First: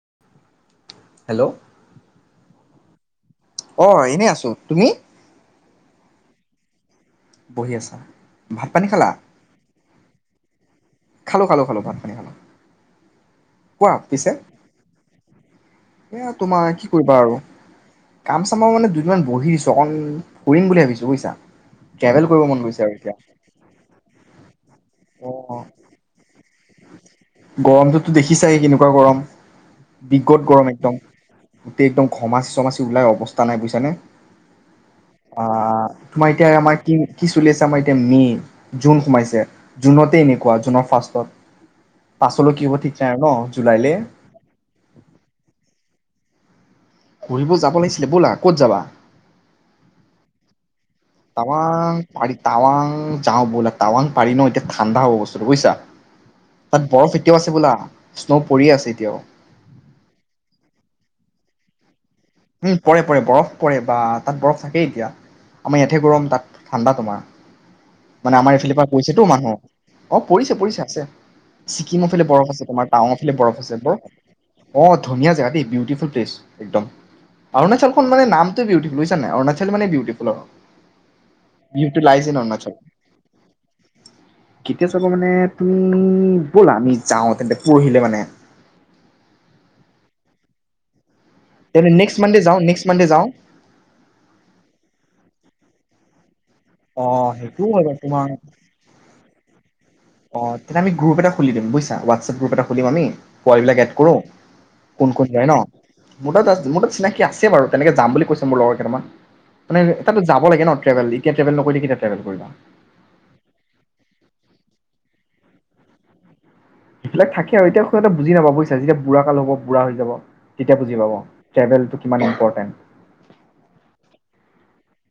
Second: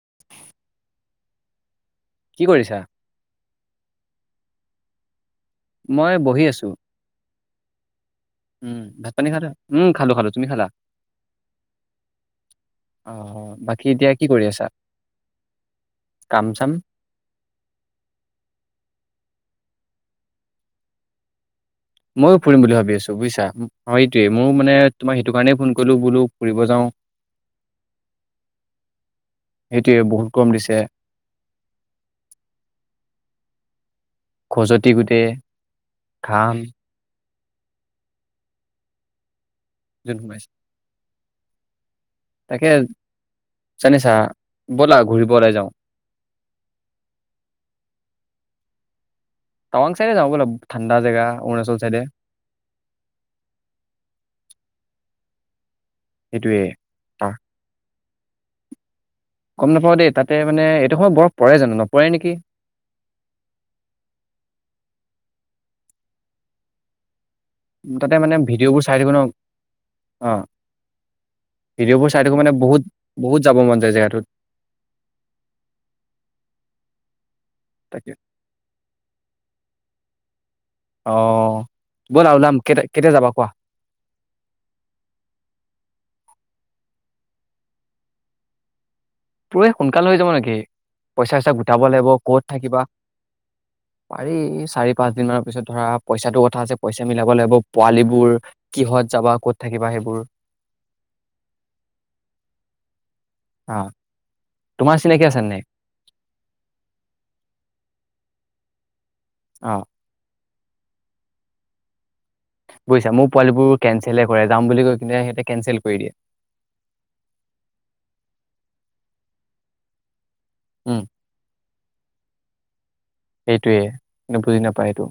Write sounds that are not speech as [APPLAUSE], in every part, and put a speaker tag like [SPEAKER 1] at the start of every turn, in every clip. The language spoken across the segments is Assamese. [SPEAKER 1] [UNINTELLIGIBLE]
[SPEAKER 2] হেল্ল'
[SPEAKER 1] কি কৰিছা
[SPEAKER 2] অ এনে আছো তুমি?
[SPEAKER 1] মই বহি আছো
[SPEAKER 2] বহি আছা ভাত পানী খালা?
[SPEAKER 1] উ খালো খালো তুমি খালা?
[SPEAKER 2] খালো খালো খালো ভাত পানী খালো
[SPEAKER 1] অ', বাকী
[SPEAKER 2] কোৱা
[SPEAKER 1] এতিয়া কি
[SPEAKER 2] পিছে
[SPEAKER 1] কৰি আছা?
[SPEAKER 2] এয়া
[SPEAKER 1] কাম
[SPEAKER 2] তোমাৰ
[SPEAKER 1] চাম?
[SPEAKER 2] অকন ফুৰিম বুলি ভাবিছো বুজিছা ট্ৰেভেল
[SPEAKER 1] ময়ো
[SPEAKER 2] কৰিব
[SPEAKER 1] ফুৰিম
[SPEAKER 2] মন
[SPEAKER 1] বুলি
[SPEAKER 2] গৈছে আৰু
[SPEAKER 1] ভাবি আছো
[SPEAKER 2] এতিয়া
[SPEAKER 1] বুজিছা সটোৱে মোৰ মানে তোমাক
[SPEAKER 2] অ
[SPEAKER 1] সেইটো কাৰণেই ফোন কৰিলো বোলো ফুৰিব যাওঁ।
[SPEAKER 2] গৰমটোতো দেখিছাই কেনেকুৱা গৰম
[SPEAKER 1] সেইটোৱে বহুত
[SPEAKER 2] বিগত গৰম
[SPEAKER 1] দিছে।
[SPEAKER 2] একদম গোটেই একদম ঘমাচি চমাচি ওলাই অৱস্থা নাই বুজো যেনে
[SPEAKER 1] খজতি গোটেই,
[SPEAKER 2] অ তোমাৰ এতিয়া
[SPEAKER 1] ঘাম
[SPEAKER 2] মাই কি কি চলি আছে আমাৰ এতিয়া মে জোন সোমাইছে
[SPEAKER 1] জোন
[SPEAKER 2] জুনতেই
[SPEAKER 1] সোমাইছে।
[SPEAKER 2] এনেকুৱা জুনৰ ফাৰ্ষ্টত পাছলৈ কি
[SPEAKER 1] তাকে
[SPEAKER 2] হ'ব ঠিক নাই আৰু ন জুলাইলে
[SPEAKER 1] জানিছা
[SPEAKER 2] ঘূৰিব যাব লাগিছিলে ব'লা ক'ত যাবা
[SPEAKER 1] টাৱাং চাইডে যাওঁ ব'লা ঠাণ্ডা জেগা অৰুণাচল
[SPEAKER 2] তাৱাং
[SPEAKER 1] চাইডে
[SPEAKER 2] পাৰি াৱাং যাওঁ বোলা াৱাং পাৰি ন এতিয়া ঠাণ্ডা অৱস্থা চৈছা
[SPEAKER 1] সেইটোৱে।
[SPEAKER 2] তাত বৰফ
[SPEAKER 1] আহ,
[SPEAKER 2] এতিয়াও আছে বোলা স্ন' পৰিয়ে আছে এতিয়াও
[SPEAKER 1] গম নাপাওঁ দেই তাতে মানে এইটো সময়ত বৰফ পৰে জানো ন
[SPEAKER 2] উম পৰে পৰে বৰফ পৰে বা তাত বৰফ থাকেই এতিয়া আমাৰ ইয়াতহে গৰম তাত ঠাণ্ডা তোমাৰ
[SPEAKER 1] তাতে
[SPEAKER 2] মানে আমাৰ এইফালে
[SPEAKER 1] ভিডিঅ'বোৰ
[SPEAKER 2] পৰা
[SPEAKER 1] চাই থাকো
[SPEAKER 2] পৰিছেতো
[SPEAKER 1] ন'
[SPEAKER 2] মানুহ আহ
[SPEAKER 1] অ'।
[SPEAKER 2] পৰিছে পৰিছে আছে
[SPEAKER 1] ভিডিঅ'বোৰ
[SPEAKER 2] ছিকিমৰ
[SPEAKER 1] চাই
[SPEAKER 2] ফালে
[SPEAKER 1] থাকো
[SPEAKER 2] বৰফ
[SPEAKER 1] মানে
[SPEAKER 2] আছে
[SPEAKER 1] বহুত
[SPEAKER 2] তোমাৰ টাাৱৰ ফালে
[SPEAKER 1] বহুত
[SPEAKER 2] বৰফ
[SPEAKER 1] যাব
[SPEAKER 2] আছে
[SPEAKER 1] মন যায়
[SPEAKER 2] বৰ
[SPEAKER 1] জেগাটোত
[SPEAKER 2] অ ধুনীয়া জেগা দেই বিউটিফুল প্লেচ একদম
[SPEAKER 1] তাকে।
[SPEAKER 2] অৰুণাচখনান নামটো বিউটিুল বুজছ নাই অণচলানে ডউটিপ ন
[SPEAKER 1] অ ব'লা ওলাম
[SPEAKER 2] ণচল
[SPEAKER 1] কেতিয়া কেতিয়া যাবা কোৱা?
[SPEAKER 2] কেতিয়া চাব মানে তুমি ব'লা আমি যাওঁ তেন্ততে পৰহিলে মানে
[SPEAKER 1] পুৱে সোনকাল হৈ যাব নেকি পইচা চইচা গোটাব
[SPEAKER 2] তেনে
[SPEAKER 1] লাগিব
[SPEAKER 2] নেক্সট মানডে
[SPEAKER 1] ক'ত
[SPEAKER 2] যাওঁ
[SPEAKER 1] থাকিবা
[SPEAKER 2] নেক্সট মানডে যাওঁ
[SPEAKER 1] পাৰি চাৰি পাঁচ দিন মানৰ পিছত ধৰা পইচাটো ক যে পইচা
[SPEAKER 2] অ
[SPEAKER 1] মিলাব লাগিব
[SPEAKER 2] সেইটোও হয় বাৰু তোমাৰ
[SPEAKER 1] পোৱালিবোৰ কিহত যাবা ক'ত থাকিবা সেইব
[SPEAKER 2] অ তেতিয়া আমি গ্ৰুপ এটা খুলি দিম বুজিছা হোৱাটছএপ গ্ৰুপ এটা খুলিম আমি
[SPEAKER 1] অ
[SPEAKER 2] পোৱালিবিলাক এড কৰোঁ
[SPEAKER 1] তোমাৰ
[SPEAKER 2] কোন
[SPEAKER 1] চিনাকি
[SPEAKER 2] কোন
[SPEAKER 1] আছে
[SPEAKER 2] যায় ন
[SPEAKER 1] নাই?
[SPEAKER 2] মোৰ তাত আ মোৰ তাত চিনাকি আছে বাৰু তেনেকে যাম বুলি কৈছে মোৰ লগৰ কেইটামান
[SPEAKER 1] অ
[SPEAKER 2] মানে এ ত যা লাগে ন ট্ৰেভেল কৰিবা
[SPEAKER 1] বুজিছা মোৰ পোৱালিবোৰ কেনচেল হয় কৰে যাম বুলি কৈ কিনে সিহঁতে কেনচেল কৰি দিয়ে
[SPEAKER 2] সেইবিলাকে থাকে আৰু এতিয়া সিহঁতে বুজি নাপাব বুজিছা যেতিয়া বুঢ়া কাল হ'ব বুঢ়া হৈ যাব তেতিয়া বুজি
[SPEAKER 1] উম
[SPEAKER 2] পাব ট্ৰেভেলটো কিমান ইম্পৰ্টেণ্ট
[SPEAKER 1] সেইটোৱে কিন্তু বুজি নাপায় সেইটো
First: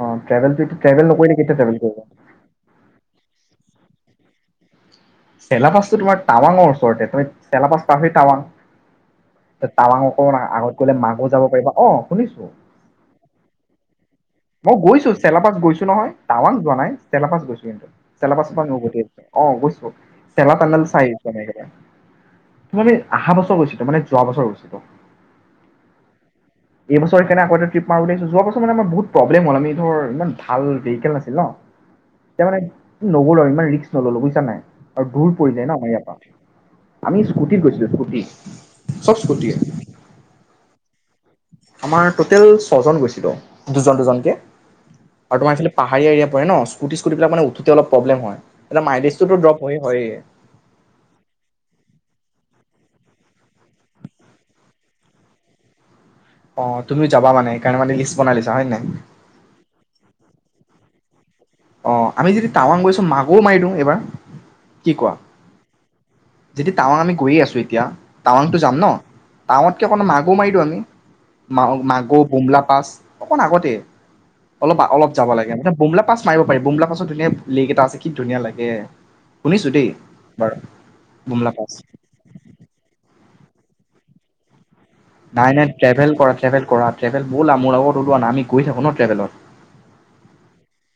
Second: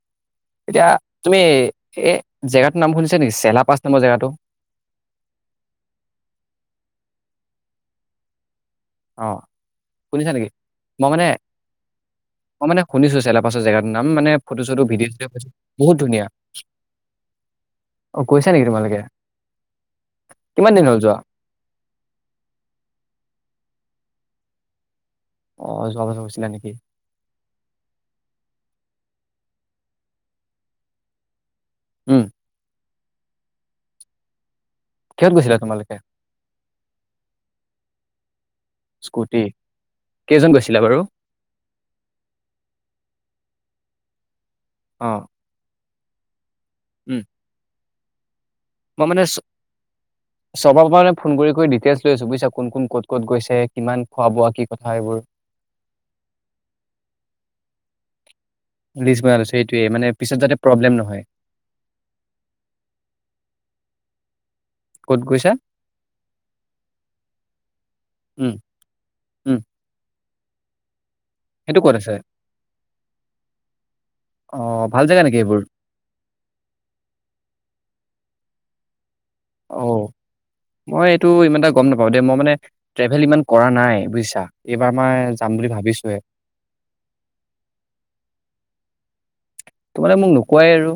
[SPEAKER 2] অ ট্ৰেভেলটো এইটো
[SPEAKER 1] এতিয়া
[SPEAKER 2] ট্ৰেভেল নকৰিলে
[SPEAKER 1] তুমি
[SPEAKER 2] কেতিয়া ট্ৰেভেল কৰিবা
[SPEAKER 1] এই জেগাটোৰ নাম শুনিছা নেকি চেলা পাচ নামৰ জেগাটো
[SPEAKER 2] চেলাবাচটো তোমাৰ টাৱাঙৰ ওচৰতে তুমি চেলাবাছ পাৰহৈ টাৱাঙ
[SPEAKER 1] অ
[SPEAKER 2] টাৱাঙ
[SPEAKER 1] শুনিছা
[SPEAKER 2] অকমান
[SPEAKER 1] নেকি?
[SPEAKER 2] আগত গলে
[SPEAKER 1] মই মানে
[SPEAKER 2] মাকো যাব পাৰিবা অ শুনিছো
[SPEAKER 1] মই মানে শুনিছো চেলাপাছৰ জেগাটোৰ নাম মানে ফটো
[SPEAKER 2] মই
[SPEAKER 1] চটো
[SPEAKER 2] গৈছো
[SPEAKER 1] ভিডিঅ' চিডিঅ' পাইছো
[SPEAKER 2] চেলাপাছ গৈছো
[SPEAKER 1] বহুত
[SPEAKER 2] নহয়
[SPEAKER 1] ধুনীয়া
[SPEAKER 2] টাৱাং যোৱা নাই চেলাপাছ গৈছো কিন্তু
[SPEAKER 1] অ গৈছা
[SPEAKER 2] চেলাপাছৰ
[SPEAKER 1] নেকি
[SPEAKER 2] পৰাই উভতি
[SPEAKER 1] তোমালোকে
[SPEAKER 2] আহিছোঁ অ গৈছো চেলা
[SPEAKER 1] কিমান
[SPEAKER 2] পেনেল
[SPEAKER 1] দিন হ'ল
[SPEAKER 2] চাই
[SPEAKER 1] যোৱা
[SPEAKER 2] তেনেকে মই মানে অহা বছৰ গৈছো মানে যোৱা বছৰ গৈছিলো
[SPEAKER 1] অ যোৱা বছৰ গৈছিলা নেকি
[SPEAKER 2] এইবছৰ কেনে আকৌ এটা ট্ৰিপ মাৰো বুলিছোঁ যোৱা বছৰ মানে আমাৰ বহুত প্ৰব্লেম হ'ল আমি ধৰ ইমান ভাল ভেৰিকেল নাছিল ন
[SPEAKER 1] উম
[SPEAKER 2] তে মান নগলো আৰু ইমান ৰিস্ক নললোঁ বুজিছা নে নাই আৰু দূৰ
[SPEAKER 1] কিহত গৈছিলা
[SPEAKER 2] পৰিলে ন আমাৰ
[SPEAKER 1] তোমালোকে
[SPEAKER 2] ইয়াৰ পৰা আমি স্কুটিত গৈছিলো স্কুটিত
[SPEAKER 1] স্কুটি কেইজন গৈছিলে বাৰু
[SPEAKER 2] আমাৰ টটেল ছয়জন গৈছিলো দুজন দুজনকে
[SPEAKER 1] অ
[SPEAKER 2] আৰু তোমাৰ আছিলে পাহাৰীয়া এৰিয়া পৰে ন
[SPEAKER 1] উম
[SPEAKER 2] স্কুটি মানে উঠতে অলপ প্ৰব্লেম হয় এতিয়া
[SPEAKER 1] মই মানে
[SPEAKER 2] মাইলেজটোতো ড্ৰপ হয়ে হয়ে
[SPEAKER 1] চব মানে ফোন কৰি কৰি ডিটেইলছ লৈ আছো বুজিছা কোন কোন ক'ত ক'ত গৈছে কিমান খোৱা বোৱা কি কথা এইবোৰ
[SPEAKER 2] অ তুমি যাবা মানে সেইকাৰণে লিষ্ট বনাই লৈছা হয় নে নাই?
[SPEAKER 1] লিচ বনালো সেইটোৱে মানে পিছত যাতে প্ৰব্লেম নহয়
[SPEAKER 2] অ আমি যদি টাৱাং গৈছো মাগুৰ মাৰি দিওঁ এইবাৰ
[SPEAKER 1] ক'ত গৈছো
[SPEAKER 2] যিতি টাৱাং আমি কৰি আছো এতিয়া
[SPEAKER 1] উম
[SPEAKER 2] টাৱাংতটো যাম ন
[SPEAKER 1] উম
[SPEAKER 2] টাৱতকে মাক বোমাইটো আমি মা
[SPEAKER 1] সেইটো ক'ত আছে
[SPEAKER 2] মাগুৰ বুমলা পাছ অকণ আগতে
[SPEAKER 1] অ
[SPEAKER 2] অলপ
[SPEAKER 1] ভাল
[SPEAKER 2] অলপ
[SPEAKER 1] জেগা
[SPEAKER 2] যাব
[SPEAKER 1] নেকি
[SPEAKER 2] লাগে
[SPEAKER 1] এইবোৰ
[SPEAKER 2] মানে বুমলা পাছ মাৰিব পাৰি বুমলা পাছৰ ধুনীয়া লেক এটা আছে কি ধুনীয়া লাগে শুনিছোঁ দেই বাৰু
[SPEAKER 1] তো
[SPEAKER 2] বুমলা
[SPEAKER 1] ইমান এটা
[SPEAKER 2] পাছ
[SPEAKER 1] গম নাপাও দেই মই মানে ট্ৰেভেল ইমান কৰা নাই বুইছা
[SPEAKER 2] নাই নাই ট্ৰেভেল কৰা ট্ৰেভেল কৰা ট্ৰেভেল ব'লা মোৰ লগত ওলোৱা। আমি গৈ থাকো ন ট্ৰেভেলত
[SPEAKER 1] কয় আৰু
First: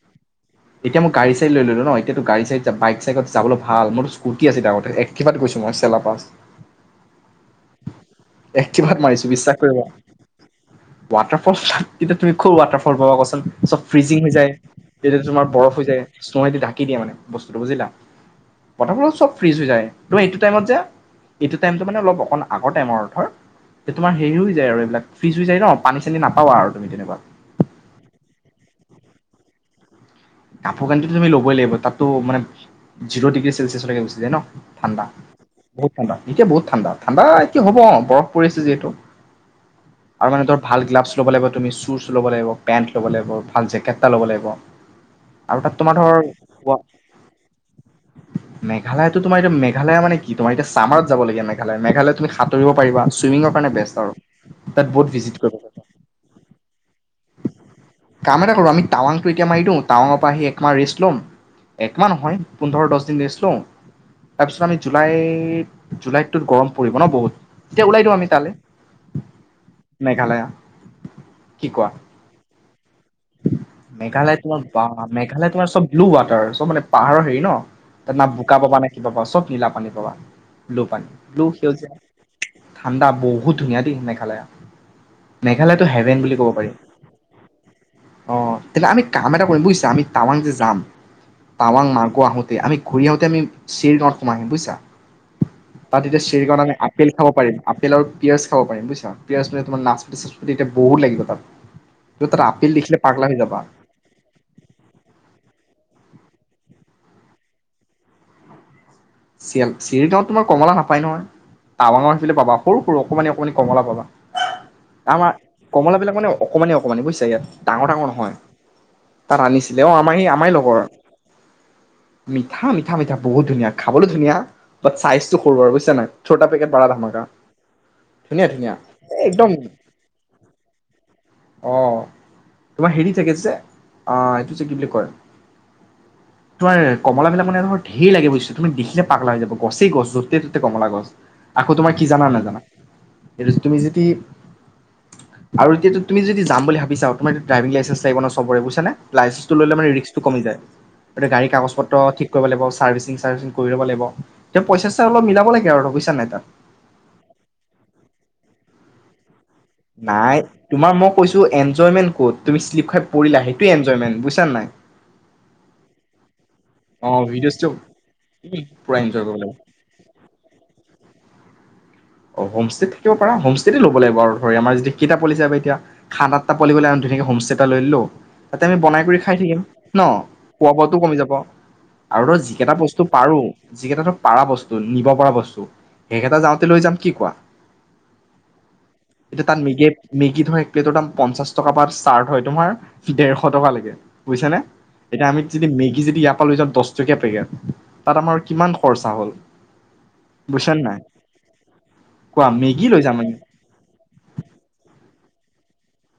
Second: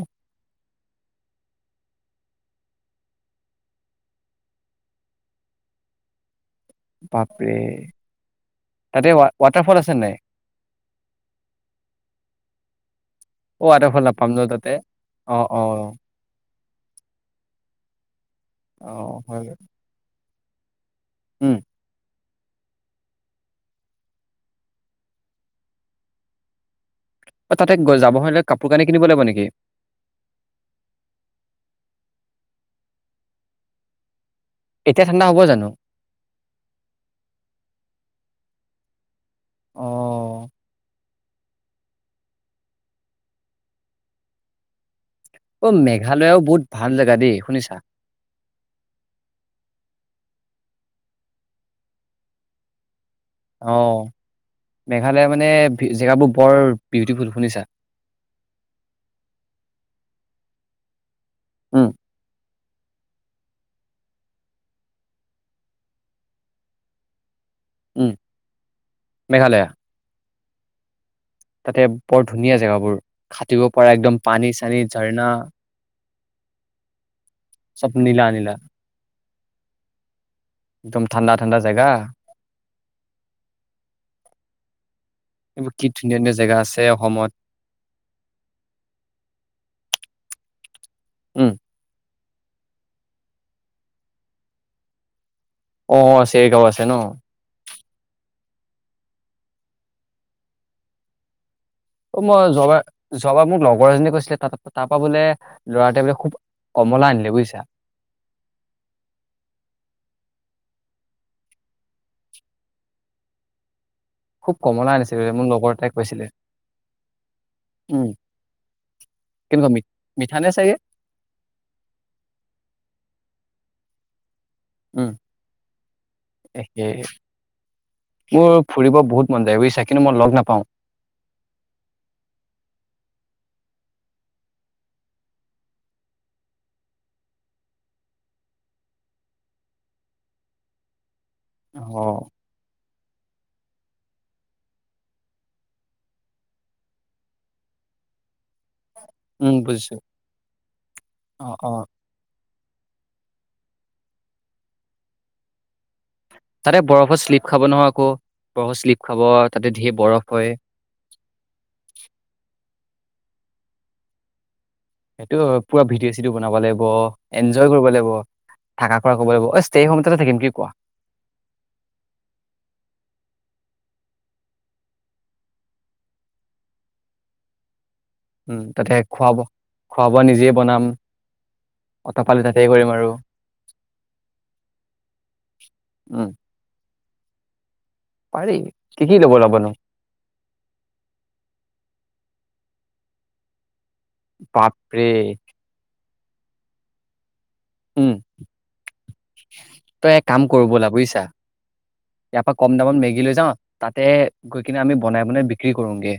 [SPEAKER 2] এতিয়া মই গাড়ী চাই লৈ ললো ন। এতিয়া গাড়ী চাই, বাইক চাইকত যাবলৈ ভাল। মোৰতো স্কুটি আছে গাঁৱতে একেপাত গৈছো মই চেলা পাছ
[SPEAKER 1] পাপ
[SPEAKER 2] একেবাত মাৰিছো বিশ্বাস
[SPEAKER 1] ৱাটাৰফল
[SPEAKER 2] কৰিবা।
[SPEAKER 1] আছে নাই
[SPEAKER 2] ৱাটাৰফল তেতিয়া তুমি খুব ৱাটাৰফল পাবা কচোন।
[SPEAKER 1] অ
[SPEAKER 2] চব
[SPEAKER 1] ৱাটাৰফল
[SPEAKER 2] ফ্ৰিজি
[SPEAKER 1] নাপাম
[SPEAKER 2] হৈ
[SPEAKER 1] ন
[SPEAKER 2] যায়
[SPEAKER 1] তাতে
[SPEAKER 2] তেতিয়া
[SPEAKER 1] অ
[SPEAKER 2] তোমাৰ
[SPEAKER 1] অ
[SPEAKER 2] বৰফ হৈ যায়। কি দিয়া মানে বস্তুটো বুজিলা
[SPEAKER 1] অ
[SPEAKER 2] প্ৰথমবোৰ চব
[SPEAKER 1] হয়
[SPEAKER 2] ফ্ৰিজ
[SPEAKER 1] বাৰু।
[SPEAKER 2] হৈ যায়। তো এই টাইমত যে
[SPEAKER 1] উম
[SPEAKER 2] এইটো টাইমতটো মানে অলপ অকণ আগৰ টাইমৰ অৰ্থ। তোমাৰ হেৰি হৈ যায় আৰু এইবিলাক ফ্ৰিজ হৈ যায় ন পানী চানী নাপাৱা আৰু তুমি তেনেকুৱা
[SPEAKER 1] তাতে যাব হলে কাপোৰ কানি কিনিব লাগিব নেকি
[SPEAKER 2] কাপোৰ কানিটো তুমি ল'বই লাগিব তাতো মানে জিৰ' ডিগ্ৰী চেলচিয়াছলৈকে গুচি যায় ন ঠাণ্ডা
[SPEAKER 1] এতিয়া হ'ব জানো
[SPEAKER 2] বহুত ঠাণ্ডা এতিয়া বহুত ঠাণ্ডা ঠাণ্ডা কি হ'ব বৰফ পৰিছে যিহেতু।
[SPEAKER 1] অ
[SPEAKER 2] আৰু মানে ধৰ ভাল গ্লাভছ ল'ব লাগিব তুমি শুজ লব লাগিব পেন্ট ল'ব লাগিব ভাল জেকেট লব লাগিব আৰু
[SPEAKER 1] অ
[SPEAKER 2] তাত তোমাৰ ধৰ।
[SPEAKER 1] মেঘালয়ও বহুত ভাল জেগা দেই শুনিছা
[SPEAKER 2] মেঘালয়তো তোমাৰ মেঘালয় মানে কি তোমাৰ এতিয়া ছামাৰত যাবলগীয়া মেঘালয়। মেঘালয়ত তুমি সাতুৰিব পাৰিবা। চুইমিঙৰ কাৰণে
[SPEAKER 1] অ
[SPEAKER 2] বেষ্ট আৰু তাত বহুত
[SPEAKER 1] মেঘালয়
[SPEAKER 2] ভিজিট
[SPEAKER 1] মানে
[SPEAKER 2] কৰিব পাৰিবা।
[SPEAKER 1] জেগাবোৰ বৰ বিউটিফুল শুনিছা
[SPEAKER 2] কাম এটা কৰো আমি টাৱাংতটো এতিয়া মাৰি দিও টাৱাঙৰ পৰা আহি তোমাৰ ৰেষ্ট লম
[SPEAKER 1] উম
[SPEAKER 2] একমাহ নহয় পোন্ধৰ দছ দিন ৰেষ্ট লও। তাৰপিছত আমি জুলাইত জুলাইতটো গৰম পৰিব ন বহুত এতিয়া ওলাই
[SPEAKER 1] উম
[SPEAKER 2] দিওঁ আমি
[SPEAKER 1] মেঘালয়া
[SPEAKER 2] তালেমেঘালয়া।
[SPEAKER 1] তাতে বৰ ধুনীয়া জেগাবোৰ। সাতুৰিব পৰা একদম পানী চানী ঝাৰণা
[SPEAKER 2] লু ৱাটাৰ চ মানে পাহাৰৰ হেৰি ন না
[SPEAKER 1] নীলা নীলা
[SPEAKER 2] বোকাব মানে কিবা পাচত নীলাপানী পাবা ব্লু
[SPEAKER 1] একদম
[SPEAKER 2] পানী
[SPEAKER 1] ঠাণ্ডা
[SPEAKER 2] ব্লু
[SPEAKER 1] ঠাণ্ডা জেগা
[SPEAKER 2] সেউজীয়া ঠাণ্ডা বহুত ধুনীয়া দেই মেঘালয়
[SPEAKER 1] এইবোৰ
[SPEAKER 2] মেঘালয়টো
[SPEAKER 1] কি
[SPEAKER 2] হেভেন
[SPEAKER 1] ধুনীয়া
[SPEAKER 2] বুলি
[SPEAKER 1] ধুনীয়া
[SPEAKER 2] কব
[SPEAKER 1] জেগা
[SPEAKER 2] পাৰি
[SPEAKER 1] আছে অসমত
[SPEAKER 2] অ তেনেহলে আমি কাম এটা কৰিম বুজিছা আমি টাৱাং যে যাম
[SPEAKER 1] উম
[SPEAKER 2] টাৱাং মাৰ গ আহোতে আমি ঘূৰি আহোতে আমি চিৰিঙত সোমাই বুজিছা
[SPEAKER 1] অ
[SPEAKER 2] তাত এতিয়া চিৰিকন
[SPEAKER 1] চেৰগাঁও
[SPEAKER 2] আমি
[SPEAKER 1] আছে ন
[SPEAKER 2] আপেল খাব পাৰিম আপেল আৰু পিয়াঁজ খাব পাৰিব বুজিছা পিয়াজ জানে তোমাৰ নাচপতি নাচপতি এতিয়া বহুত লাগিব তাত
[SPEAKER 1] অ
[SPEAKER 2] তাত
[SPEAKER 1] মই
[SPEAKER 2] আপেল
[SPEAKER 1] যোৱাবাৰ
[SPEAKER 2] দেখিলে পাগলা হৈ
[SPEAKER 1] যোৱাবাৰ
[SPEAKER 2] যাবা
[SPEAKER 1] মোক লগৰ এজনীয়ে কৈছিলে ত তাৰপৰা বোলে লৰাটোৱ বোলে খুব কমলা আনিলে বুজিছা
[SPEAKER 2] চ চিৰিগাঁৱত তোমাৰ কমলা নাপায় নহয় টাৱাঙত আহিলে পাবা সৰু সৰু অকণমানি অকণমানি কমলা পাবা
[SPEAKER 1] খুব কমলা আনিছে
[SPEAKER 2] আমাৰ
[SPEAKER 1] বোলে মোৰ লগৰ এটাই
[SPEAKER 2] কমলাবিলাক
[SPEAKER 1] কৈছিলে
[SPEAKER 2] মানে অকমানে অকমানে বুজিছা ইয়াত ডাঙৰ ডাঙৰ
[SPEAKER 1] উম
[SPEAKER 2] নহয় তাত
[SPEAKER 1] কেনেকুৱা
[SPEAKER 2] আনিছিলে
[SPEAKER 1] মি
[SPEAKER 2] অ আমাৰ
[SPEAKER 1] মিঠা
[SPEAKER 2] আমাৰ
[SPEAKER 1] নে চাগে
[SPEAKER 2] লগৰ মিঠা মিঠা মিঠা বহুত ধুনীয়া খাবলৈ ধুনীয়া বাট
[SPEAKER 1] উম
[SPEAKER 2] চাইজটো সৰু ব আৰু বুজিছা নাই চটা পেকেট
[SPEAKER 1] এ
[SPEAKER 2] বা ধমকা ধুনীয়া
[SPEAKER 1] মোৰ
[SPEAKER 2] ধুনীয়া
[SPEAKER 1] ফুৰিব বহুত মন
[SPEAKER 2] একদম
[SPEAKER 1] যায় বুজিছা কিন্তু মই লগ নাপাওঁ
[SPEAKER 2] অ তোমাৰ হেৰি থাকে যে অ এইটো যে কি বুলি কয় তোমাৰ কমলাবিলাক মানে ধেৰ লাগে বুজিছ তুমি দেখিলে পাগলা হৈ যাব গছেই গছ য'তে ত'তে কমলা গছ আকৌ তোমাৰ
[SPEAKER 1] অ
[SPEAKER 2] কি জানা নাজানা এইটো তুমি যদি আৰু এতিটো তুমি যদি যাম বুলি ভাবিচা তোমাৰ যদি ড্ৰাইভিং লাইচেঞ্চ লাগিব সবৰে বুজিছেনে নাই লাইচেঞ্চটো
[SPEAKER 1] উম
[SPEAKER 2] ললে মানে
[SPEAKER 1] বুজিছো
[SPEAKER 2] ৰিক্সটো কমি যায় গতিকে
[SPEAKER 1] অ
[SPEAKER 2] গাড়ী
[SPEAKER 1] অ
[SPEAKER 2] কাগজ পত্ৰ ঠিক কৰিব লাগিব চাৰ্ভিচিং চাৰ্ভেচিং কৰি লব লাগিব পইচা অলপ মিলাব লাগে আৰু নাই তাত
[SPEAKER 1] তাতে বৰফত শ্লিপ খাব নহয় আকৌ বৰফৰ শ্লিপ খাব তাতে ধেৰ বৰফ
[SPEAKER 2] নাই
[SPEAKER 1] হয়
[SPEAKER 2] তোমাৰ মই কৈছো এনজয়মেন্ট ক'ত তুমি শ্লিপ খাই পৰিলা সেইটো এনজয়মেণ্ট বুজিছানে নাই
[SPEAKER 1] এইটো পৰা ভিডিঅ' চিডিঅ বনাব লাগিব
[SPEAKER 2] অ ভিডিঅ'
[SPEAKER 1] এনজয়
[SPEAKER 2] চিডিঅ'
[SPEAKER 1] কৰিব লাগিব
[SPEAKER 2] তুমি পুৰা
[SPEAKER 1] থাক খুৰা
[SPEAKER 2] এনজয়
[SPEAKER 1] কব
[SPEAKER 2] কৰিব
[SPEAKER 1] লাগিব অ ষ্টে হোম ততে থাকিম কি কোৱা
[SPEAKER 2] অ হোমষ্টে থাকিব পাৰা হোমষ্টেতে ল'ব লাগিব আৰু ধৰি আমাৰ যদি কেইটা পি য বা এতিয়া খান আট্টা পলিবলৈ আ ধুনাকে হোমষ্টে এটা লৈ লও [UNINTELLIGIBLE]
[SPEAKER 1] উম
[SPEAKER 2] তাতে আমি বনাই কৰি
[SPEAKER 1] খোৱা
[SPEAKER 2] খাই
[SPEAKER 1] বোৱা
[SPEAKER 2] থাকিম ন
[SPEAKER 1] খোৱা বোৱা নিজে
[SPEAKER 2] খোৱা
[SPEAKER 1] বনাম
[SPEAKER 2] বোৱাটো কমি যাব
[SPEAKER 1] অট
[SPEAKER 2] আৰু ধৰ
[SPEAKER 1] পালি তাতে
[SPEAKER 2] যিকেইটা
[SPEAKER 1] কৰিম
[SPEAKER 2] বস্তু
[SPEAKER 1] আৰু
[SPEAKER 2] পাৰো যিকেইটা পাৰা বস্তু নিব পৰা বস্তু
[SPEAKER 1] উম
[SPEAKER 2] সেইকেইটা যাওঁতে লৈ যাম কি কোৱা।
[SPEAKER 1] পাৰি কি কি ল'ব
[SPEAKER 2] এতিয়া তাত
[SPEAKER 1] ল'বনো
[SPEAKER 2] মেগ মেগিত এক প্লেটৰ দাম পঞ্চাশ টকা পা ষ্টাৰ্ট হয়। তোমাৰ ডেৰশ টকা লৈকে। বুইছা নে
[SPEAKER 1] বাপৰে
[SPEAKER 2] এতিয়া আমি যদি মেগি। কি যদি ইয়াৰ পৰা লৈ যা দহটকীয়া পেকেট।
[SPEAKER 1] উম
[SPEAKER 2] তাত আমাৰ কিমান খৰচা হ'ল
[SPEAKER 1] তই এক কাম কৰো
[SPEAKER 2] বুইছানে
[SPEAKER 1] ব'লা
[SPEAKER 2] নাই।
[SPEAKER 1] বুজিছা ইয়াৰ
[SPEAKER 2] কোৱা
[SPEAKER 1] পৰা কম দামত
[SPEAKER 2] যাম
[SPEAKER 1] মেগী লৈ
[SPEAKER 2] আমি
[SPEAKER 1] যাওঁ তাতে গৈ কিনে আমি। বনাই বনাই বিক্ৰী কৰোঁঙগে।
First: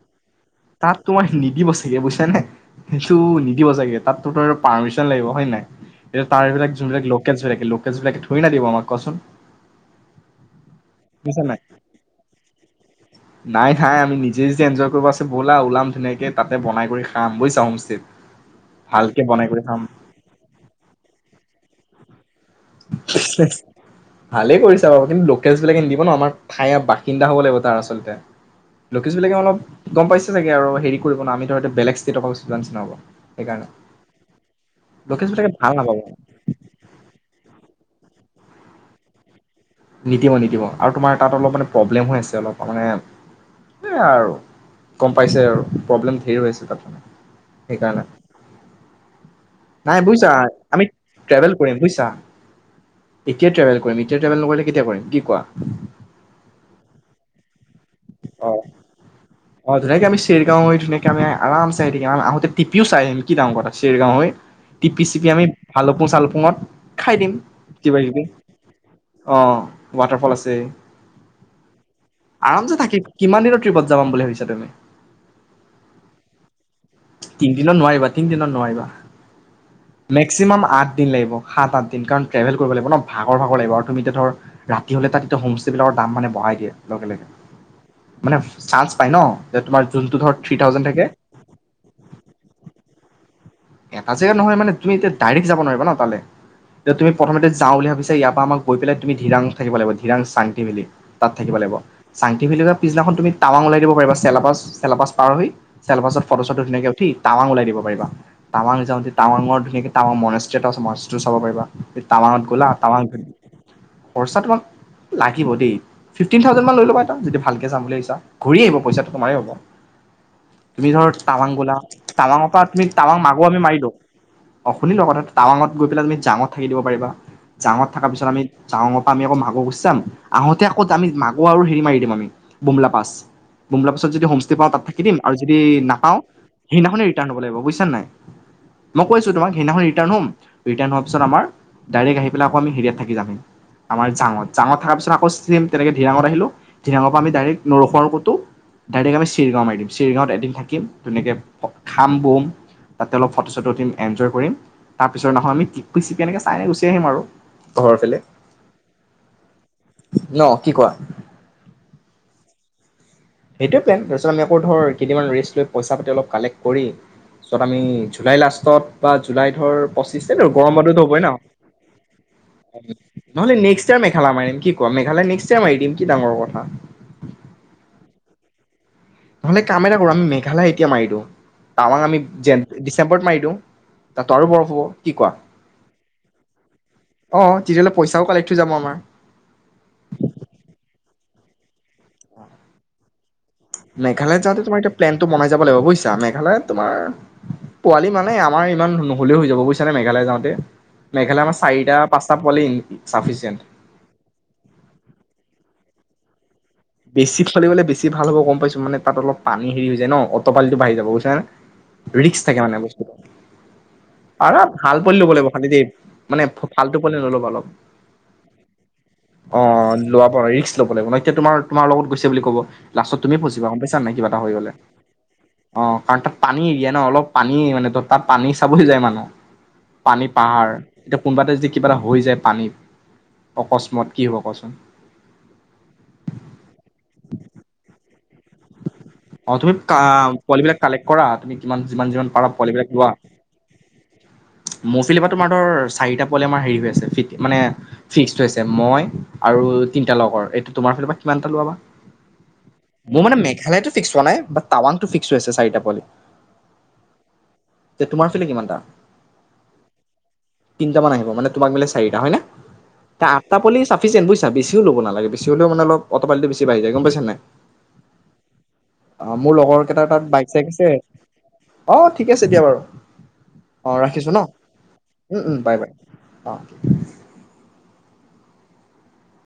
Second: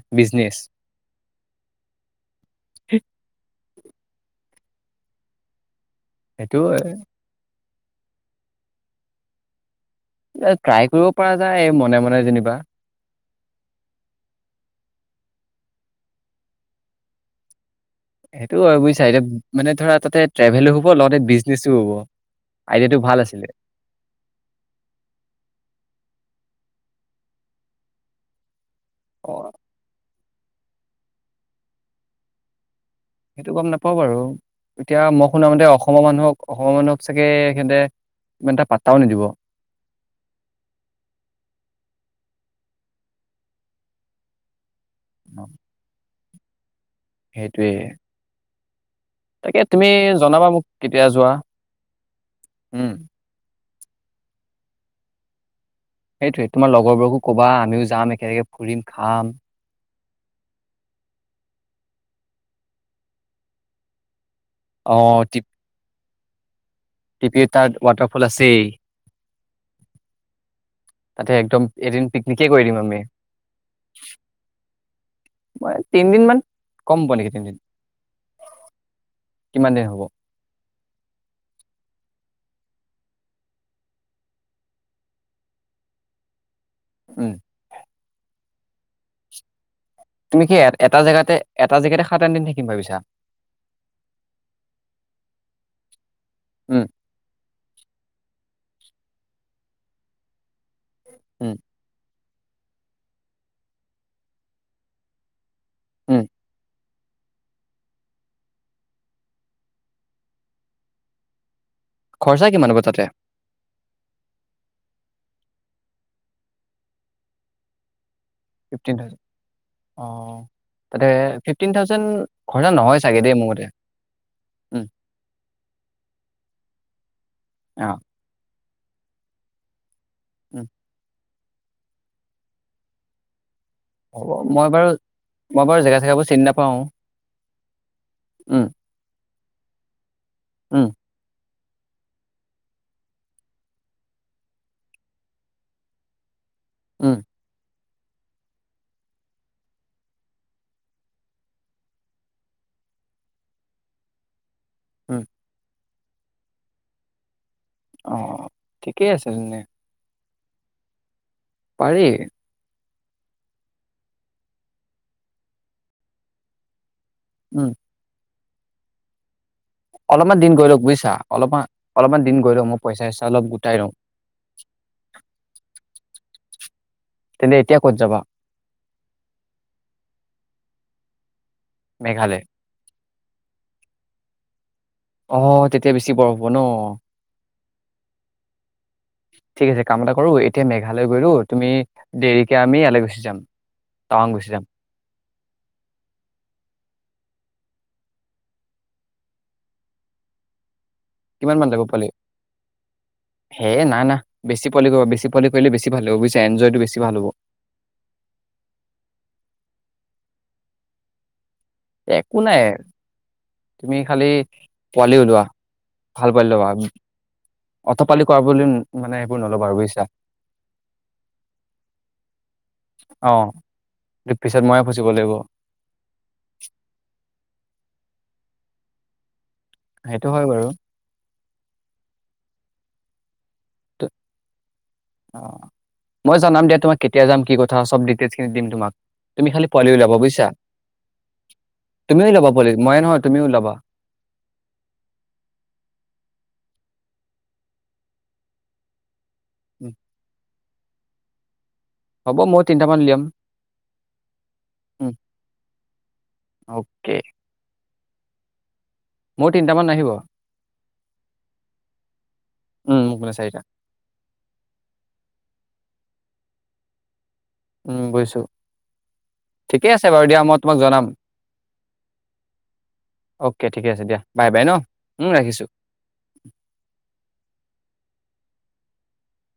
[SPEAKER 2] তাত তোমাৰ নিদিব চাগে বুজছানে সেইটো নিদিব চাগে তাততো তাৰ পাৰ্মিশন লাগিব হয় নাই এতিয়া
[SPEAKER 1] সেইটো
[SPEAKER 2] তাৰবিলাক যোনবিলাক লোকেল লো [UNINTELLIGIBLE] বিলাকে থৰিনা দিব আমাক কোৱাচোন?
[SPEAKER 1] ট্ৰাই কৰিব পৰা
[SPEAKER 2] বুজিছা নাই?
[SPEAKER 1] যায় এই মনে মনে যেনিবা।
[SPEAKER 2] নাই নাই আমি নিজে যদি এনজয় কৰিব আছে ব'লা ওলাম ধুনীয়াকে তাতে বনাই কৰি খাম বুইচা হোম
[SPEAKER 1] সেইটোও আৰু বুজিছা এতিয়া মানে ধৰা তাতে ট্ৰেভেলো হ'ব লগতে বি নেচো হ'ব। আইডিয়াটো ভাল আছিলে
[SPEAKER 2] ভালে কৰিছা বাৰু কিন্তু লোকেলচ বিলাকে নিদিব ন আমাৰ ঠাইৰে বাসিন্দা হ'ব লাগিব তাৰ আচলতে লুকেলছ
[SPEAKER 1] অ
[SPEAKER 2] বিলাকে অলপ গম পাইছে চাগে আৰু হেৰি কৰিব ন আমি ত এতিয়া বেলেগ ষ্টেটৰক নিচিনা হব।
[SPEAKER 1] সেইটো গম
[SPEAKER 2] সেইকাৰণে
[SPEAKER 1] নাপাওঁ বাৰু এতিয়া
[SPEAKER 2] লোকেলছ
[SPEAKER 1] মই
[SPEAKER 2] বিলাকে
[SPEAKER 1] শুনামতে
[SPEAKER 2] ভাল নাপাব।
[SPEAKER 1] অসমৰ মানুহক অসমৰ মানুহক চাগে সিহঁতে ইমান এটা পাতাও নিদিব।
[SPEAKER 2] নিদিব নিদিব আৰু তোমাৰ তাত অলপ মানে প্ৰব্লেম হৈ আছে অলপ মানে সেই আৰু। গম পাইছে আৰু প্ৰব্লেম হেৰুৱাইছে তাক।
[SPEAKER 1] সেইটোৱে। তাকে তুমি
[SPEAKER 2] নাই বুজিছা
[SPEAKER 1] জনাবা মোক
[SPEAKER 2] আমি
[SPEAKER 1] কেতিয়া যোৱা
[SPEAKER 2] ট্ৰেভেল কৰিম বুজিছা
[SPEAKER 1] উম,
[SPEAKER 2] এতিয়া ট্ৰেভেল কৰিম এতিয়া ট্ৰেভেল নকৰিলে কেতিয়া কৰিম কি কোৱা?
[SPEAKER 1] সেইটোৱে তোমাৰ লগৰবোৰকো ক'বা আমি যাম একেলগে
[SPEAKER 2] অ
[SPEAKER 1] ফুৰিম খাম।
[SPEAKER 2] অ ধুনীয়াকে আমি চেৰগাও হৈ ধুনীয়াকে আমি আৰামচে আহি থাকিম আৰু আহোঁতে তিপিও চাই আহিম কি ডাঙৰ কথা চেৰগাও হৈ টিপি চিপি আমি ভাল চালফুঙত
[SPEAKER 1] টিপি তাত ৱাটাৰফল আছেই।
[SPEAKER 2] অঁ ৱাটাৰফল আছে।
[SPEAKER 1] তাতে একদম এদিন পিকনিকে কৰি
[SPEAKER 2] আৰামছে
[SPEAKER 1] দিম আমি।
[SPEAKER 2] থাকিম কিমান দিনৰ ট্ৰিপত যাম বুলি ভাবিছা তুমি
[SPEAKER 1] মই তিনিদিনমান
[SPEAKER 2] তিনদিনত নোৱাৰিবা তিনদিনত নোৱাৰিবা
[SPEAKER 1] কিমান দিন হ'ব?
[SPEAKER 2] মেক্সিমাম আঠা দিন লাগিব সাত আঠদিন কাৰণ ট্ৰেভেল কৰিব লাগিব ন ভাগৰ ভাগৰ লাগিব আৰু তুমি এতিয়া ধৰ ৰাতি হ'লে তাত কিন্তু হোমষ্টেবিলাকৰ দাম মানে বঢ়াই দিয়ে। লগে লগে
[SPEAKER 1] উম,
[SPEAKER 2] মানে চান্স পাই ন, যে তোমাৰ যোনটো ধৰ
[SPEAKER 1] তুমি
[SPEAKER 2] থ্ৰী
[SPEAKER 1] কি
[SPEAKER 2] থাউজেণ্ড
[SPEAKER 1] এটা
[SPEAKER 2] থাকে
[SPEAKER 1] জেগাতে, এটা জেগাতে সাত, আঠ দিন থাকিম ভাবিছা?
[SPEAKER 2] এটা জেগা নহয় মানে তুমি এতিয়া ডাইৰেক্ট যাব নোৱাৰিবা ন তালে।
[SPEAKER 1] উম,
[SPEAKER 2] এতিয়া তুমি প্ৰথমতে যাওঁ বুলি ভাবিছা ইয়াপা মাক গৈ পেলাই তুমি ধিৰাঙত থাকিব লাগিব। ধিৰাং চাং ভেলি। তাত থাকিব
[SPEAKER 1] উম।
[SPEAKER 2] লাগিব। চাংটি ভেলীপা পিছদিনা তুমি টাৱাং ওলাই দিব পাৰিবা। চেলাপাচ-চেলাপাচ পাৰ হৈ চেলাপাচত
[SPEAKER 1] উম,
[SPEAKER 2] ফটো-চটো ধুনীয়াকে ঠি টাৱাং ওলাই দিব পাৰিবা। টাৱাং যাওঁতে টাৱাংৰ ধুনীয়াকৈ টাৱাং মনেষ্টি এটা মনেষ্টি চাব পাৰা। টাৱাঙত
[SPEAKER 1] খৰচা
[SPEAKER 2] গ'লা
[SPEAKER 1] কিমান হ'ব
[SPEAKER 2] টাৱাং
[SPEAKER 1] তাতে?
[SPEAKER 2] খৰচা তোমাক লাগিব দেই। ফিফটিন থাউজেন মান লৈ লবা এটা, যদি ভালকে যাম বুলি ভাবিছা। ঘূৰি আহিব
[SPEAKER 1] ফিফটিন
[SPEAKER 2] পইচাটো
[SPEAKER 1] থাউজেণ্ড
[SPEAKER 2] তোমাৰে হব।
[SPEAKER 1] অ'।
[SPEAKER 2] তুমি
[SPEAKER 1] তাতে
[SPEAKER 2] ধৰ টাৱাং
[SPEAKER 1] ফিফটিন
[SPEAKER 2] গলা,
[SPEAKER 1] থাউজেণ্ড
[SPEAKER 2] টাৱাঙৰ পৰা
[SPEAKER 1] খৰচা
[SPEAKER 2] তুমি
[SPEAKER 1] নহয়
[SPEAKER 2] টাৱাং
[SPEAKER 1] চাগে
[SPEAKER 2] মা
[SPEAKER 1] দেই
[SPEAKER 2] আকৌ
[SPEAKER 1] মোৰ
[SPEAKER 2] আমি
[SPEAKER 1] মতে।
[SPEAKER 2] মাৰি লওঁ। অ
[SPEAKER 1] উম,
[SPEAKER 2] শুনি ল কথাটো টাৱাঙত গৈ পেলাই তুমি জাঙত থাকি দিব পাৰিবা। জাঙত
[SPEAKER 1] অ'
[SPEAKER 2] থকা পিছত আমি চাঙৰ পৰা আমি আকৌ মাকৌ গুচি চাম। আহোতে
[SPEAKER 1] উম।
[SPEAKER 2] আকৌত আমি মাক আকৌ আৰু হেৰি মাৰি দিম আমি, বোমলা-পাছ। বোমলা-পাছত
[SPEAKER 1] হ'ব
[SPEAKER 2] যদি হোমষ্টে
[SPEAKER 1] মই
[SPEAKER 2] পাওঁ,
[SPEAKER 1] বাৰু
[SPEAKER 2] তাত থাকি দিম আৰু যদি
[SPEAKER 1] মই বাৰু জেগা
[SPEAKER 2] নাপাওঁ
[SPEAKER 1] চেগাবোৰ
[SPEAKER 2] সেইদিনাখনে ৰিটাৰ্ণ হবা লাগিব বুজিচাই নাই?
[SPEAKER 1] উ।
[SPEAKER 2] মই কৈছোঁ তোমাক সেইদিনাখন ৰিটাৰ্ণ হম। ৰিটাৰ্ণ হোৱাপিছত আমাৰ ডাইৰেক্ আহি পেলাই আকৌ আমি হেৰিয়াত থাকি যামহি, আমাৰ জাৱত। জাৱত থকাৰ পিছত আকৌ চেম তেনেকে ধিৰাঙত আহিলো। ধিৰাঙৰ
[SPEAKER 1] উম,
[SPEAKER 2] পৰা আমি ডাইৰেক্ নৰ বৰকটো ডাইৰেক্ আমি চিৰিগাঁও মাৰি দিম। চিৰিগাঁৱত এদিন থাকিম ধুনীয়াকে খাম বম তাতে অলপ ফটো-চটো উঠিম এনজয় কৰিম। তাৰ
[SPEAKER 1] উম,
[SPEAKER 2] পিছৰ নহয় আমি পিচিক এনেকে চাই গুচি আহিম আৰু। ঘৰৰ ফালে
[SPEAKER 1] অ', ঠিকেই আছিল নে?
[SPEAKER 2] ন, কি কোঁৱা?
[SPEAKER 1] পাৰি।
[SPEAKER 2] সেইটোৱে প্লেন, তাৰছত আমি আকৌ ধৰ কেইদিনমান ৰেষ্ট লৈ পইচা-পাতি অলপ কালেক্ট কৰি জত
[SPEAKER 1] উম
[SPEAKER 2] আমি জুলাই লাষ্ট তত তাত জুলাইত। ধৰ পঁচিছ
[SPEAKER 1] অলপমান
[SPEAKER 2] তাৰি
[SPEAKER 1] দিন গৈ
[SPEAKER 2] গৰম
[SPEAKER 1] লওক
[SPEAKER 2] বন্ধতো
[SPEAKER 1] বুজিছা
[SPEAKER 2] হবই ন?
[SPEAKER 1] অলপমান অলপমান দিন গৈ লওক মই পইচা চইচা অলপ
[SPEAKER 2] নহ'লে
[SPEAKER 1] গোটাই
[SPEAKER 2] নেক্সট
[SPEAKER 1] লওঁ
[SPEAKER 2] ইয়াৰ মেঘালা মাৰিম কি কোৱা? মেঘেলায় নেক্সট ইয়াৰ মাৰি দিম কি ডাঙৰ কথ। [UNINTELLIGIBLE]
[SPEAKER 1] তেন্তে এতিয়া ক'ত যাবা
[SPEAKER 2] নহলে কাম এটা কৰো আম মেঘালয় এতিয়া মাৰি দিওঁ। তাৱাং আমি
[SPEAKER 1] মেঘালয়
[SPEAKER 2] যেন, দিছ চেম্পত মাৰি দিওঁ তাতটো আৰু বৰফ হ'ব। কি কোৱা
[SPEAKER 1] অ তেতিয়া বেছি বৰফ হ'ব ন।
[SPEAKER 2] অ তেতিয়াহ'লে পইচাও কালেক্ট হৈ যাব আমাৰ।
[SPEAKER 1] ঠিক আছে কাম এটা কৰোঁ, এতিয়া মেঘালয় গৈ দিওঁ, তুমি দেৰিকৈ আমি ইয়ালে গুচি যাম। টাৱাং
[SPEAKER 2] মেঘালয়ত
[SPEAKER 1] গুচি
[SPEAKER 2] যাওঁতে
[SPEAKER 1] যাম
[SPEAKER 2] তোমাৰ এটা প্লেনটো বনাই যাব লাগিব বুজিছা। মেঘালয়ত তোমাৰ পোৱালি মানে আমাৰ ইমান নহ'লেও হৈ যাব বুজিছানে মেঘালয় যাওঁতে। মেঘালয়
[SPEAKER 1] কিমান
[SPEAKER 2] আমাৰ
[SPEAKER 1] মান যাব
[SPEAKER 2] চাৰিটা
[SPEAKER 1] পোৱালি।
[SPEAKER 2] পাঁচটা পোৱালি চাফিচিয়েণ্ট
[SPEAKER 1] হে না না বেছি পোৱালি কৰিব বেছি পোৱালি কৰিলে বেছি ভাল লাগিব বুইছা। এঞ্জয়।
[SPEAKER 2] বেছি পোৱালি হলে বেছি ভাল হ'ব গম পাইছো, মানে তাত অলপ পানী হেৰি হৈ যায় ন, অটপালিটো বাঢ়ি যাব বুইছানে?
[SPEAKER 1] একো
[SPEAKER 2] ৰিক্ম থাকে
[SPEAKER 1] নাই
[SPEAKER 2] মানে বস্তুটো।
[SPEAKER 1] তুমি খালি
[SPEAKER 2] আৰু ভাল পোৱালি ল'ব লাগিব খালী দেই মানে ফালতু পোৱালি নল'বা অলপ।
[SPEAKER 1] অতপালি কৰা পোৱালি, মানে সেইবোৰ
[SPEAKER 2] অ
[SPEAKER 1] নলবা আৰু বুজিছা।
[SPEAKER 2] লোৱা পৰা ৰিস্ক ল'ব লাগিব ন এতিয়া তোমাৰ তোমাৰ লগত গৈছে বুলি ক'ব, লাষ্টত
[SPEAKER 1] অ
[SPEAKER 2] তুমি ফচিবা গম পাইছা নাই কিবা এটা হৈ
[SPEAKER 1] পিছত
[SPEAKER 2] গ'লে।
[SPEAKER 1] ময়ে ফচিব লাগিব
[SPEAKER 2] অ কাৰণ তাত পানী এৰিয়া ন, অলপ পানীয়ে মানে তাত তাত পানী চাবলৈ যায় মানুহ। পানী
[SPEAKER 1] সেইটো হয় বাৰু
[SPEAKER 2] পাহাৰ এতিয়া কোনবা এটা যদি কিবা এটা হৈ যায় পানীত। অকস্মত কি হ'ব কচোন?
[SPEAKER 1] অ মই জনাম দে তোমাক কেতিয়া যাম কি কথা চব দিটেইলছ খি
[SPEAKER 2] অ তুমি কা পোৱালিবিলাক কালেক্ট কৰা তুমি কিমান যিমান
[SPEAKER 1] তুমিও
[SPEAKER 2] যিমান পাৰা
[SPEAKER 1] ওলাবা পোৱালি
[SPEAKER 2] পোৱালিবিলাক
[SPEAKER 1] ময়ে
[SPEAKER 2] লোৱা।
[SPEAKER 1] নহয় তুমিও ওলাবা।
[SPEAKER 2] মোৰ ফিলি পা তোমাৰ ধৰ চাৰিটা পোৱালি আমাৰ হেৰি হৈ আছে। ফিত মানে ফিক্স হৈছে। মই- আৰু
[SPEAKER 1] উম,
[SPEAKER 2] তিনিটা লগৰ, এইটো। তোমাৰ ফালৰ পৰা কিমানটা লোৱা বা?
[SPEAKER 1] হ'ব ময়ো তিনিটামান উলিয়াম।
[SPEAKER 2] ইটো ফিক্স হোৱা নাই বাত টাৱাংটো
[SPEAKER 1] উম
[SPEAKER 2] ফিক্স হৈ আছে চাৰিটা পোৱালি।
[SPEAKER 1] অ'কে
[SPEAKER 2] তে তোমাৰ ফিলে কিমানটা?
[SPEAKER 1] মোৰ তিনিটামান আহিব
[SPEAKER 2] তিনটা মান আহিব মানে তোমাক মিলাই চাৰিটা হয় নে?
[SPEAKER 1] উম মোক
[SPEAKER 2] তে
[SPEAKER 1] মানে
[SPEAKER 2] আঠটা
[SPEAKER 1] চাৰিটা।
[SPEAKER 2] পোৱালি চাফিচিয়েণ্ট বুইছা। বেছিও লব নালাগে। বেছি হ'লেও মানে অলপ অট পালিটো বেছি বাঢ়ি যায় গম পাইছা নাই?
[SPEAKER 1] উম বুজিছোঁ।
[SPEAKER 2] অ মোৰ লগৰ কেটা তাত বাইক
[SPEAKER 1] মই
[SPEAKER 2] চাইক
[SPEAKER 1] তোমাক
[SPEAKER 2] আছে।
[SPEAKER 1] জনাম
[SPEAKER 2] অ ঠিকে আছে দিয়া বাৰু।
[SPEAKER 1] অ'কে ঠিকে
[SPEAKER 2] অ
[SPEAKER 1] আছে দিয়া
[SPEAKER 2] ৰাখিছো ন।
[SPEAKER 1] বাই বাই
[SPEAKER 2] উম
[SPEAKER 1] ৰাখিছো।
[SPEAKER 2] উম বাই বাই অ।